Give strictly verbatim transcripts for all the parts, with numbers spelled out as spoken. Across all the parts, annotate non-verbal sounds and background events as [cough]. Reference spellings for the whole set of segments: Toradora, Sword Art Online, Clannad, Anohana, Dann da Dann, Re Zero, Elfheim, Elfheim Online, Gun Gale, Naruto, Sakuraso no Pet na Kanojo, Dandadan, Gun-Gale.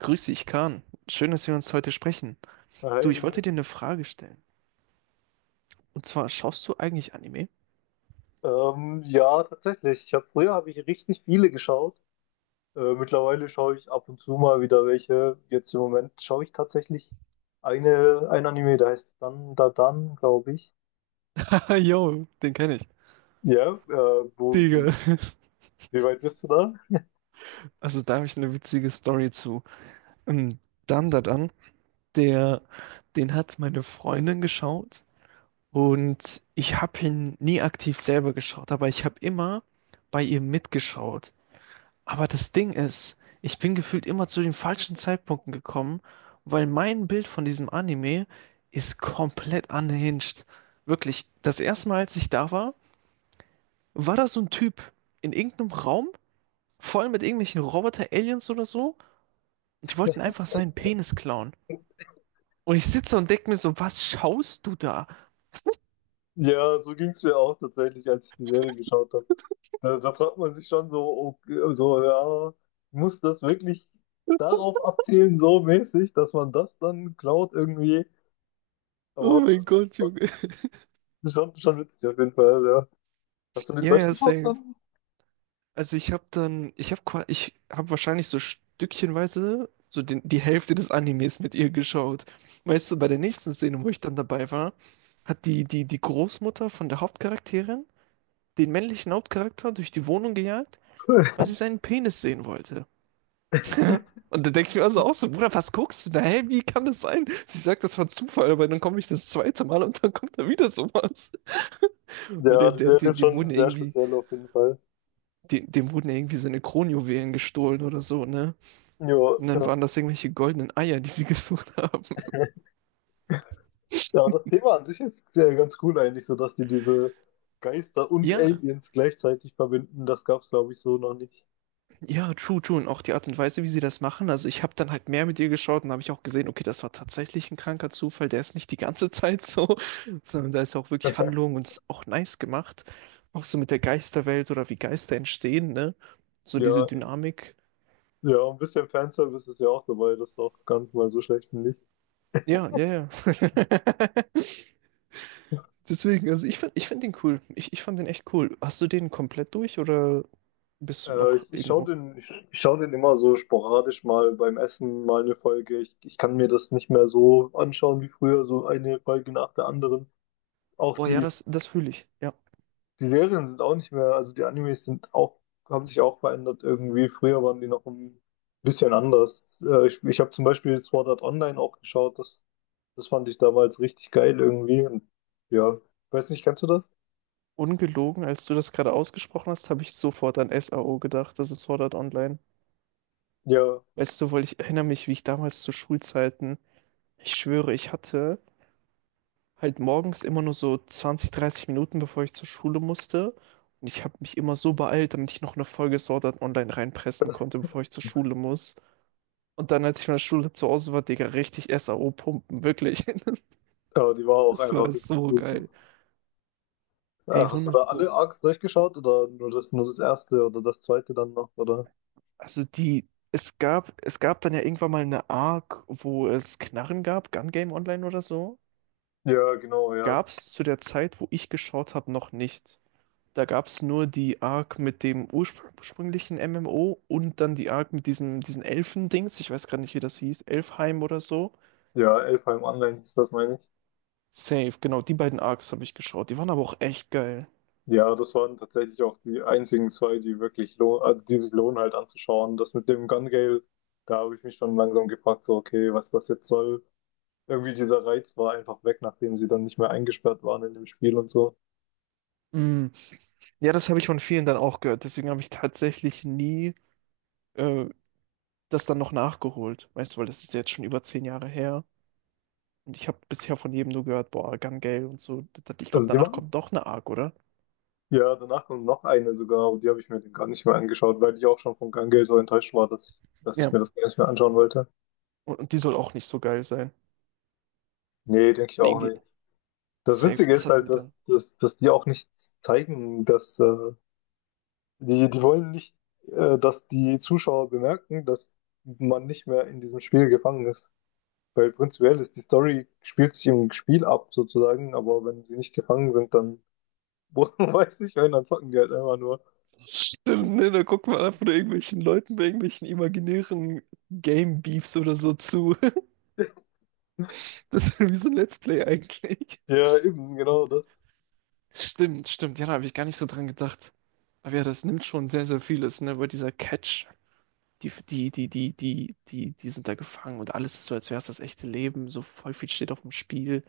Grüß dich, Kahn. Schön, dass wir uns heute sprechen. Hi, Du, ich Emil. wollte dir eine Frage stellen. Und zwar, schaust du eigentlich Anime? [laughs] Ähm, ja, tatsächlich. Ich habe früher habe ich richtig viele geschaut. Äh, mittlerweile schaue ich ab und zu mal wieder welche. Jetzt im Moment schaue ich tatsächlich eine, ein Anime, der heißt Dann da Dann, glaube ich. Ah, yo, den kenne ich. Ja, äh, wo, Digga. [laughs] wie weit bist du da? Also, da habe ich eine witzige Story zu. Ähm, Dandadan, der, den hat meine Freundin geschaut und ich habe ihn nie aktiv selber geschaut, aber ich habe immer bei ihr mitgeschaut. Aber das Ding ist, ich bin gefühlt immer zu den falschen Zeitpunkten gekommen, weil mein Bild von diesem Anime ist komplett unhinged. Wirklich, das erste Mal, als ich da war, war da so ein Typ in irgendeinem Raum, voll mit irgendwelchen Roboter-Aliens oder so. Und die wollten einfach seinen Penis klauen. Und ich sitze und denke mir so, was schaust du da? Ja, so ging es mir auch tatsächlich, als ich die Serie geschaut habe. Da, da fragt man sich schon so, okay, so, ja, muss das wirklich darauf abzielen, so mäßig, dass man das dann klaut irgendwie? Oh Aber mein Gott, Junge. schon, schon witzig auf jeden Fall, ja. Hast du den Ja, ja, durchgeschaut same. dann? Also ich habe dann, ich habe ich hab wahrscheinlich so stückchenweise so den, die Hälfte des Animes mit ihr geschaut. Weißt du, bei der nächsten Szene, wo ich dann dabei war, hat die, die, die Großmutter von der Hauptcharakterin den männlichen Hauptcharakter durch die Wohnung gejagt, weil sie [laughs] seinen Penis sehen wollte. [laughs] Und da denke ich mir also auch so, Bruder, was guckst du da? Hä, wie kann das sein? Sie sagt, das war Zufall, aber dann komme ich das zweite Mal und dann kommt da wieder sowas. Weil Ja, der, die der, Serie dem, ist dem schon wurden sehr irgendwie, speziell auf jeden Fall. dem, dem wurden irgendwie seine Kronjuwelen gestohlen oder so, ne? Ja, Und dann ja. waren das irgendwelche goldenen Eier, die sie [laughs] gesucht haben. Ja, das Thema an sich ist sehr ganz cool eigentlich, so dass die diese Geister und Ja, Aliens gleichzeitig verbinden. Das gab's, glaube ich, so noch nicht. ja, true, true. Und auch die Art und Weise, wie sie das machen. Also ich habe dann halt mehr mit ihr geschaut und habe ich auch gesehen, okay, das war tatsächlich ein kranker Zufall. Der ist nicht die ganze Zeit so, [laughs] sondern da ist auch wirklich Handlung und ist auch nice gemacht. Auch so mit der Geisterwelt oder wie Geister entstehen, ne? So Ja, diese Dynamik. ja, ein bisschen Fanservice ist ja auch dabei, das ist auch gar nicht mal so schlecht, finde ich. Ja, ja, ja. [laughs] Deswegen, also ich find, ich find den cool. Ich, ich fand den echt cool. Hast du den komplett durch oder bist du Äh, noch ich ich schaue irgendwo? den, ich, ich schau den immer so sporadisch mal beim Essen mal eine Folge. Ich, ich kann mir das nicht mehr so anschauen wie früher, so eine Folge nach der anderen. Auch Boah, ja, die. das, das fühle ich. Ja. Die Serien sind auch nicht mehr, also die Animes sind auch, haben sich auch verändert irgendwie. Früher waren die noch ein bisschen anders. Äh, ich ich habe zum Beispiel Sword Art Online auch geschaut. Das, das fand ich damals richtig geil irgendwie. Und ja, weiß nicht, kennst du das? Ungelogen, als du das gerade ausgesprochen hast, habe ich sofort an S A O gedacht, das ist Sword Art Online. Ja, Weißt du, weil ich erinnere mich, wie ich damals zu Schulzeiten, ich schwöre, ich hatte halt morgens immer nur so zwanzig, dreißig Minuten, bevor ich zur Schule musste. Und ich habe mich immer so beeilt, damit ich noch eine Folge Sword Art Online reinpressen konnte, bevor ich zur Schule muss. Und dann, als ich von der Schule zu Hause war, Digga, richtig S A O pumpen, wirklich. [laughs] ja, die war auch Das war einfach richtig so gut. geil. Äh, Ey, Hast du hundert da alle Pro. Arcs durchgeschaut oder nur das, nur das erste oder das zweite dann noch, oder? Also die, es gab, es gab dann ja irgendwann mal eine Arc, wo es Knarren gab, Gun Game Online oder so. Ja, genau, ja. Gab es zu der Zeit, wo ich geschaut habe, noch nicht. Da gab es nur die Arc mit dem urspr- ursprünglichen M M O und dann die Arc mit diesen, diesen Elfen-Dings. Ich weiß gerade nicht, wie das hieß. Elfheim oder so. Ja, Elfheim Online ist das, meine ich. Safe, genau, die beiden Arcs habe ich geschaut. Die waren aber auch echt geil. Ja, das waren tatsächlich auch die einzigen zwei, die wirklich lohn, also die sich lohnen halt anzuschauen. Das mit dem Gun Gale, da habe ich mich schon langsam gefragt, so okay, was das jetzt soll. Irgendwie dieser Reiz war einfach weg, nachdem sie dann nicht mehr eingesperrt waren in dem Spiel und so. Mm. Ja, das habe ich von vielen dann auch gehört. Deswegen habe ich tatsächlich nie äh, das dann noch nachgeholt. Weißt du, weil das ist jetzt schon über zehn Jahre her. Und ich habe bisher von jedem nur gehört, boah, Gun-Gale und so. Das- Ich glaube, Also die danach machen's. kommt doch eine Arc, oder? Ja, danach kommt noch eine sogar, und die habe ich mir gar nicht mehr angeschaut, weil ich auch schon von Gun Gale so enttäuscht war, dass ich, dass ich Ja. mir das gar nicht mehr anschauen wollte. Und, und die soll auch nicht so geil sein. Nee, denke ich Nee, auch irgendwie nicht. Das safe. Witzige Das ist hat halt, mir dass, dann. dass, dass die auch nicht zeigen, dass äh, die, die wollen nicht, äh, dass die Zuschauer bemerken, dass man nicht mehr in diesem Spiel gefangen ist. Weil prinzipiell ist die Story, spielt sich im Spiel ab sozusagen, aber wenn sie nicht gefangen sind, dann [laughs] weiß ich, wenn, dann zocken die halt einfach nur. Stimmt, ne? Da guckt man einfach nur irgendwelchen Leuten bei irgendwelchen imaginären Game-Beefs oder so zu. [laughs] Das ist wie so ein Let's Play eigentlich. Ja, eben, genau das. Stimmt, stimmt. Ja, da habe ich gar nicht so dran gedacht. Aber ja, das nimmt schon sehr, sehr vieles, ne? Weil dieser Catch, die, die, die, die, die, die, die sind da gefangen und alles ist so, als wäre es das echte Leben. So voll viel steht auf dem Spiel.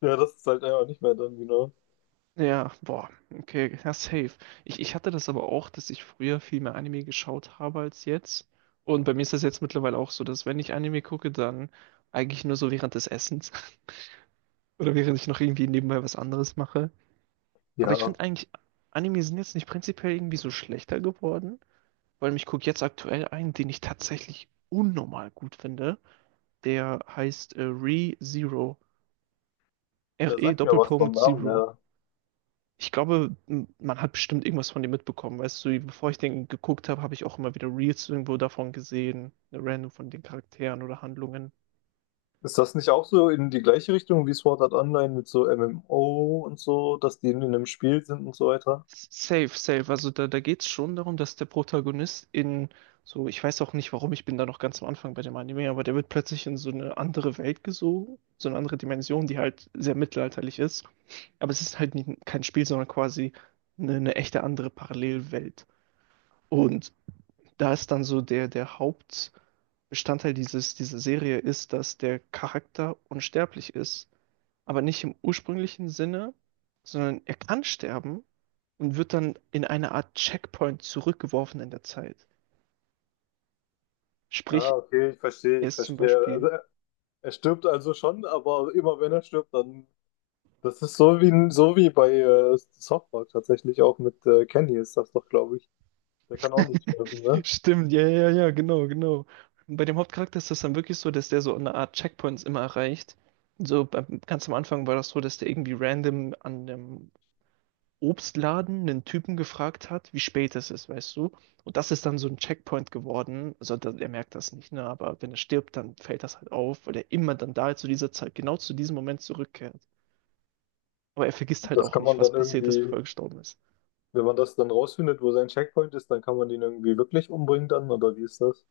Ja, das ist halt einfach nicht mehr dann, genau. Ja, boah, okay, ja, safe. Ich, ich hatte das aber auch, dass ich früher viel mehr Anime geschaut habe als jetzt. Und bei mir ist das jetzt mittlerweile auch so, dass wenn ich Anime gucke, dann eigentlich nur so während des Essens [laughs] oder während ich noch irgendwie nebenbei was anderes mache. Aber ich Ja, finde eigentlich, Anime sind jetzt nicht prinzipiell irgendwie so schlechter geworden, weil ich gucke jetzt aktuell einen, den ich tatsächlich unnormal gut finde. Der heißt äh, Re Zero. der R-E sagt mir was vom Doppelpunkt Namen Zero. her. Ich glaube, m- man hat bestimmt irgendwas von dem mitbekommen. Weißt du, bevor ich den geguckt habe, habe ich auch immer wieder Reels irgendwo davon gesehen, random von den Charakteren oder Handlungen. Ist das nicht auch so in die gleiche Richtung wie Sword Art Online mit so M M O und so, dass die in einem Spiel sind und so weiter? Safe, safe. Also da, da geht es schon darum, dass der Protagonist in so, ich weiß auch nicht warum, ich bin da noch ganz am Anfang bei dem Anime, aber der wird plötzlich in so eine andere Welt gesogen, so eine andere Dimension, die halt sehr mittelalterlich ist. Aber es ist halt nie, kein Spiel, sondern quasi eine, eine echte andere Parallelwelt. Und da ist dann so der, der Haupt. Bestandteil dieses, dieser Serie ist, dass der Charakter unsterblich ist, aber nicht im ursprünglichen Sinne, sondern er kann sterben und wird dann in eine Art Checkpoint zurückgeworfen in der Zeit. Ah, Sprich, okay, ich verstehe, er ich ist zum verstehe. Also, Beispiel. er stirbt also schon, aber immer wenn er stirbt, dann. Das ist so wie, so wie bei äh, Softball tatsächlich auch mit äh, Kenny ist das doch, glaube ich. Der kann auch nicht sterben, ne? Stimmt, ja, ja, ja, genau, genau. Bei dem Hauptcharakter ist das dann wirklich so, dass der so eine Art Checkpoints immer erreicht. So beim- ganz am Anfang war das so, dass der irgendwie random an dem Obstladen einen Typen gefragt hat, wie spät es ist, weißt du? Und das ist dann so ein Checkpoint geworden. Also da- er merkt das nicht, ne? Aber wenn er stirbt, dann fällt das halt auf, weil er immer dann da zu dieser Zeit, genau zu diesem Moment zurückkehrt. Aber er vergisst halt Das auch kann man nicht, was dann passiert ist, irgendwie, bevor er gestorben ist. wenn man das dann rausfindet, wo sein Checkpoint ist, dann kann man den irgendwie wirklich umbringen dann, oder wie ist das?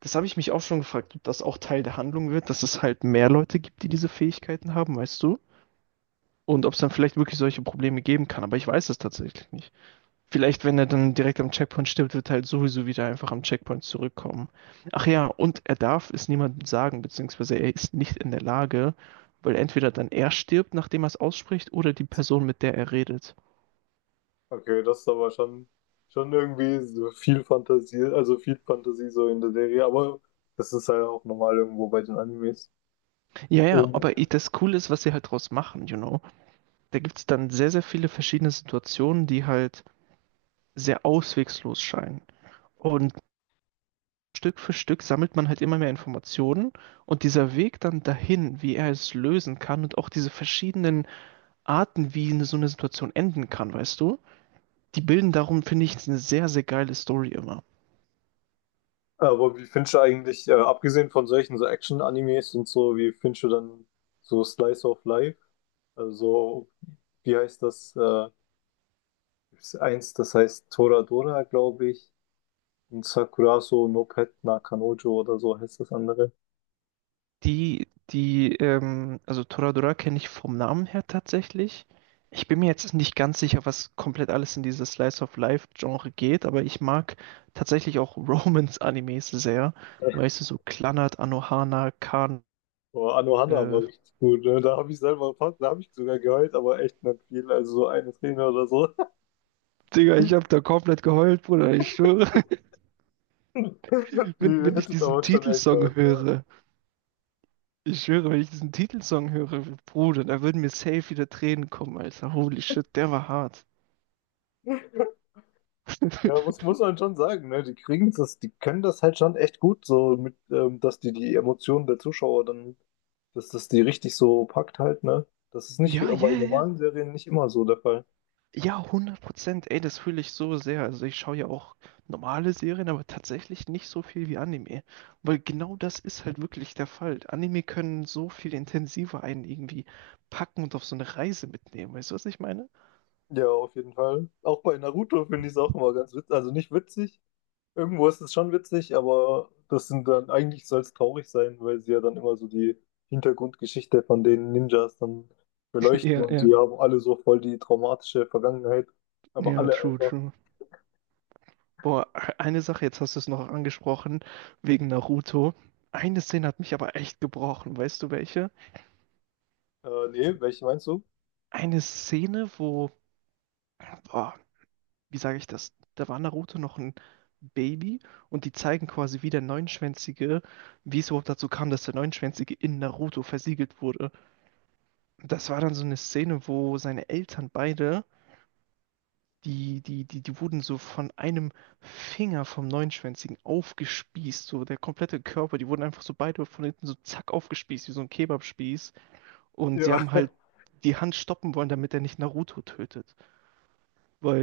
Das habe ich mich auch schon gefragt, ob das auch Teil der Handlung wird, dass es halt mehr Leute gibt, die diese Fähigkeiten haben, weißt du? Und ob es dann vielleicht wirklich solche Probleme geben kann. Aber ich weiß es tatsächlich nicht. Vielleicht, wenn er dann direkt am Checkpoint stirbt, wird er halt sowieso wieder einfach am Checkpoint zurückkommen. Ach ja, und er darf es niemandem sagen, beziehungsweise er ist nicht in der Lage, weil entweder dann er stirbt, nachdem er es ausspricht, oder die Person, mit der er redet. Okay, das ist aber schon, schon irgendwie so viel Fantasie, also viel Fantasie so in der Serie, aber das ist halt auch normal irgendwo bei den Animes. Ja, ja, Ähm, aber i- das Coole ist, was sie halt draus machen, you know. Da gibt es dann sehr, sehr viele verschiedene Situationen, die halt sehr auswegslos scheinen. Und Stück für Stück sammelt man halt immer mehr Informationen und dieser Weg dann dahin, wie er es lösen kann und auch diese verschiedenen Arten, wie eine, so eine Situation enden kann, weißt du? Die bilden darum, finde ich, eine sehr, sehr geile Story immer. Aber wie findest du eigentlich, äh, abgesehen von solchen so Action-Animes und so, wie findest du dann so Slice of Life? Also, so, wie heißt das? Äh, gibt's eins, das heißt Toradora, glaube ich. Und Sakuraso no Pet na Kanojo oder so heißt das andere. Die, die, ähm, also Toradora kenne ich vom Namen her tatsächlich. Ich bin mir jetzt nicht ganz sicher, was komplett alles in dieses Slice of Life-Genre geht, aber ich mag tatsächlich auch [laughs] Romance-Animes sehr. Weißt du, so Clannad, Anohana, Kan. Oh, Anohana Äh, war richtig gut. Ne? Da habe ich selber fast, da habe ich sogar geheult, aber echt nicht viel. Also so eine Träne oder so. Digga, ich habe da komplett geheult, Bruder, ich schwöre. [laughs] [laughs] Wenn, Die wenn ich hättet diesen aber schon echt Titelsong hart. Ne? höre, ich schwöre, wenn ich diesen Titelsong höre, Bruder, da würden mir safe wieder Tränen kommen, Alter. Holy shit, der war hart. Ja, muss, [laughs] muss man schon sagen, ne? Die kriegen das, die können das halt schon echt gut, so mit, ähm, dass die die Emotionen der Zuschauer dann, dass das die richtig so packt halt, ne? Das ist nicht bei Ja, ja, ja. normalen Serien nicht immer so der Fall. Ja, hundert Prozent. Ey, das fühle ich so sehr. Also ich schaue ja auch normale Serien, aber tatsächlich nicht so viel wie Anime. Weil genau das ist halt wirklich der Fall. Anime können so viel intensiver einen irgendwie packen und auf so eine Reise mitnehmen. Weißt du, was ich meine? Ja, auf jeden Fall. Auch bei Naruto finde ich es auch immer ganz witzig. Also nicht witzig. Irgendwo ist es schon witzig, aber das sind dann, eigentlich soll es traurig sein, weil sie ja dann immer so die Hintergrundgeschichte von den Ninjas dann [laughs] beleuchten Ja, und ja, die haben alle so voll die traumatische Vergangenheit. Aber ja, alle true, einfach. true. Boah, eine Sache, jetzt hast du es noch angesprochen, wegen Naruto. Eine Szene hat mich aber echt gebrochen, weißt du welche? Äh, nee, welche meinst du? Eine Szene, wo, boah, wie sage ich das? Da war Naruto noch ein Baby und die zeigen quasi, wie der Neunschwänzige, wie es überhaupt dazu kam, dass der Neunschwänzige in Naruto versiegelt wurde. Das war dann so eine Szene, wo seine Eltern beide Die, die, die, die wurden so von einem Finger vom Neunschwänzigen aufgespießt, so der komplette Körper, die wurden einfach so beide von hinten so zack aufgespießt, wie so ein Kebabspieß. Und sie Ja. haben halt [laughs] die Hand stoppen wollen, damit er nicht Naruto tötet.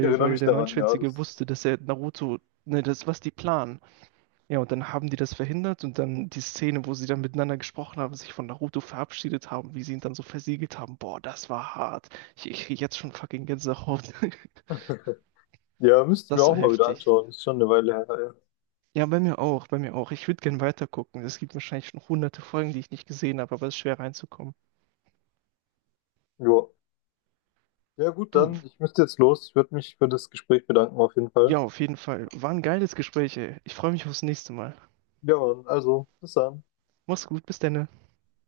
Ich erinnere weil mich der daran, ja. Neunschwänzige Das, wusste, dass er Naruto, ne, das ist, was die planen. Ja, und dann haben die das verhindert und dann die Szene, wo sie dann miteinander gesprochen haben, sich von Naruto verabschiedet haben, wie sie ihn dann so versiegelt haben. Boah, das war hart. Ich, ich krieg jetzt schon fucking Gänsehaut. [laughs] ja, müsste ich mir Das auch war mal wieder heftig. anschauen. Ist schon eine Weile her, ja. Ja, bei mir auch, bei mir auch. Ich würde gern weitergucken. Es gibt wahrscheinlich schon hunderte Folgen, die ich nicht gesehen habe, aber es ist schwer reinzukommen. Jo. Ja, gut, Du, dann, ich müsste jetzt los. Ich würde mich für das Gespräch bedanken, auf jeden Fall. ja, auf jeden Fall. War ein geiles Gespräch, ey. Ich freue mich aufs nächste Mal. Ja, Mann, also, bis dann. Mach's gut, bis dann.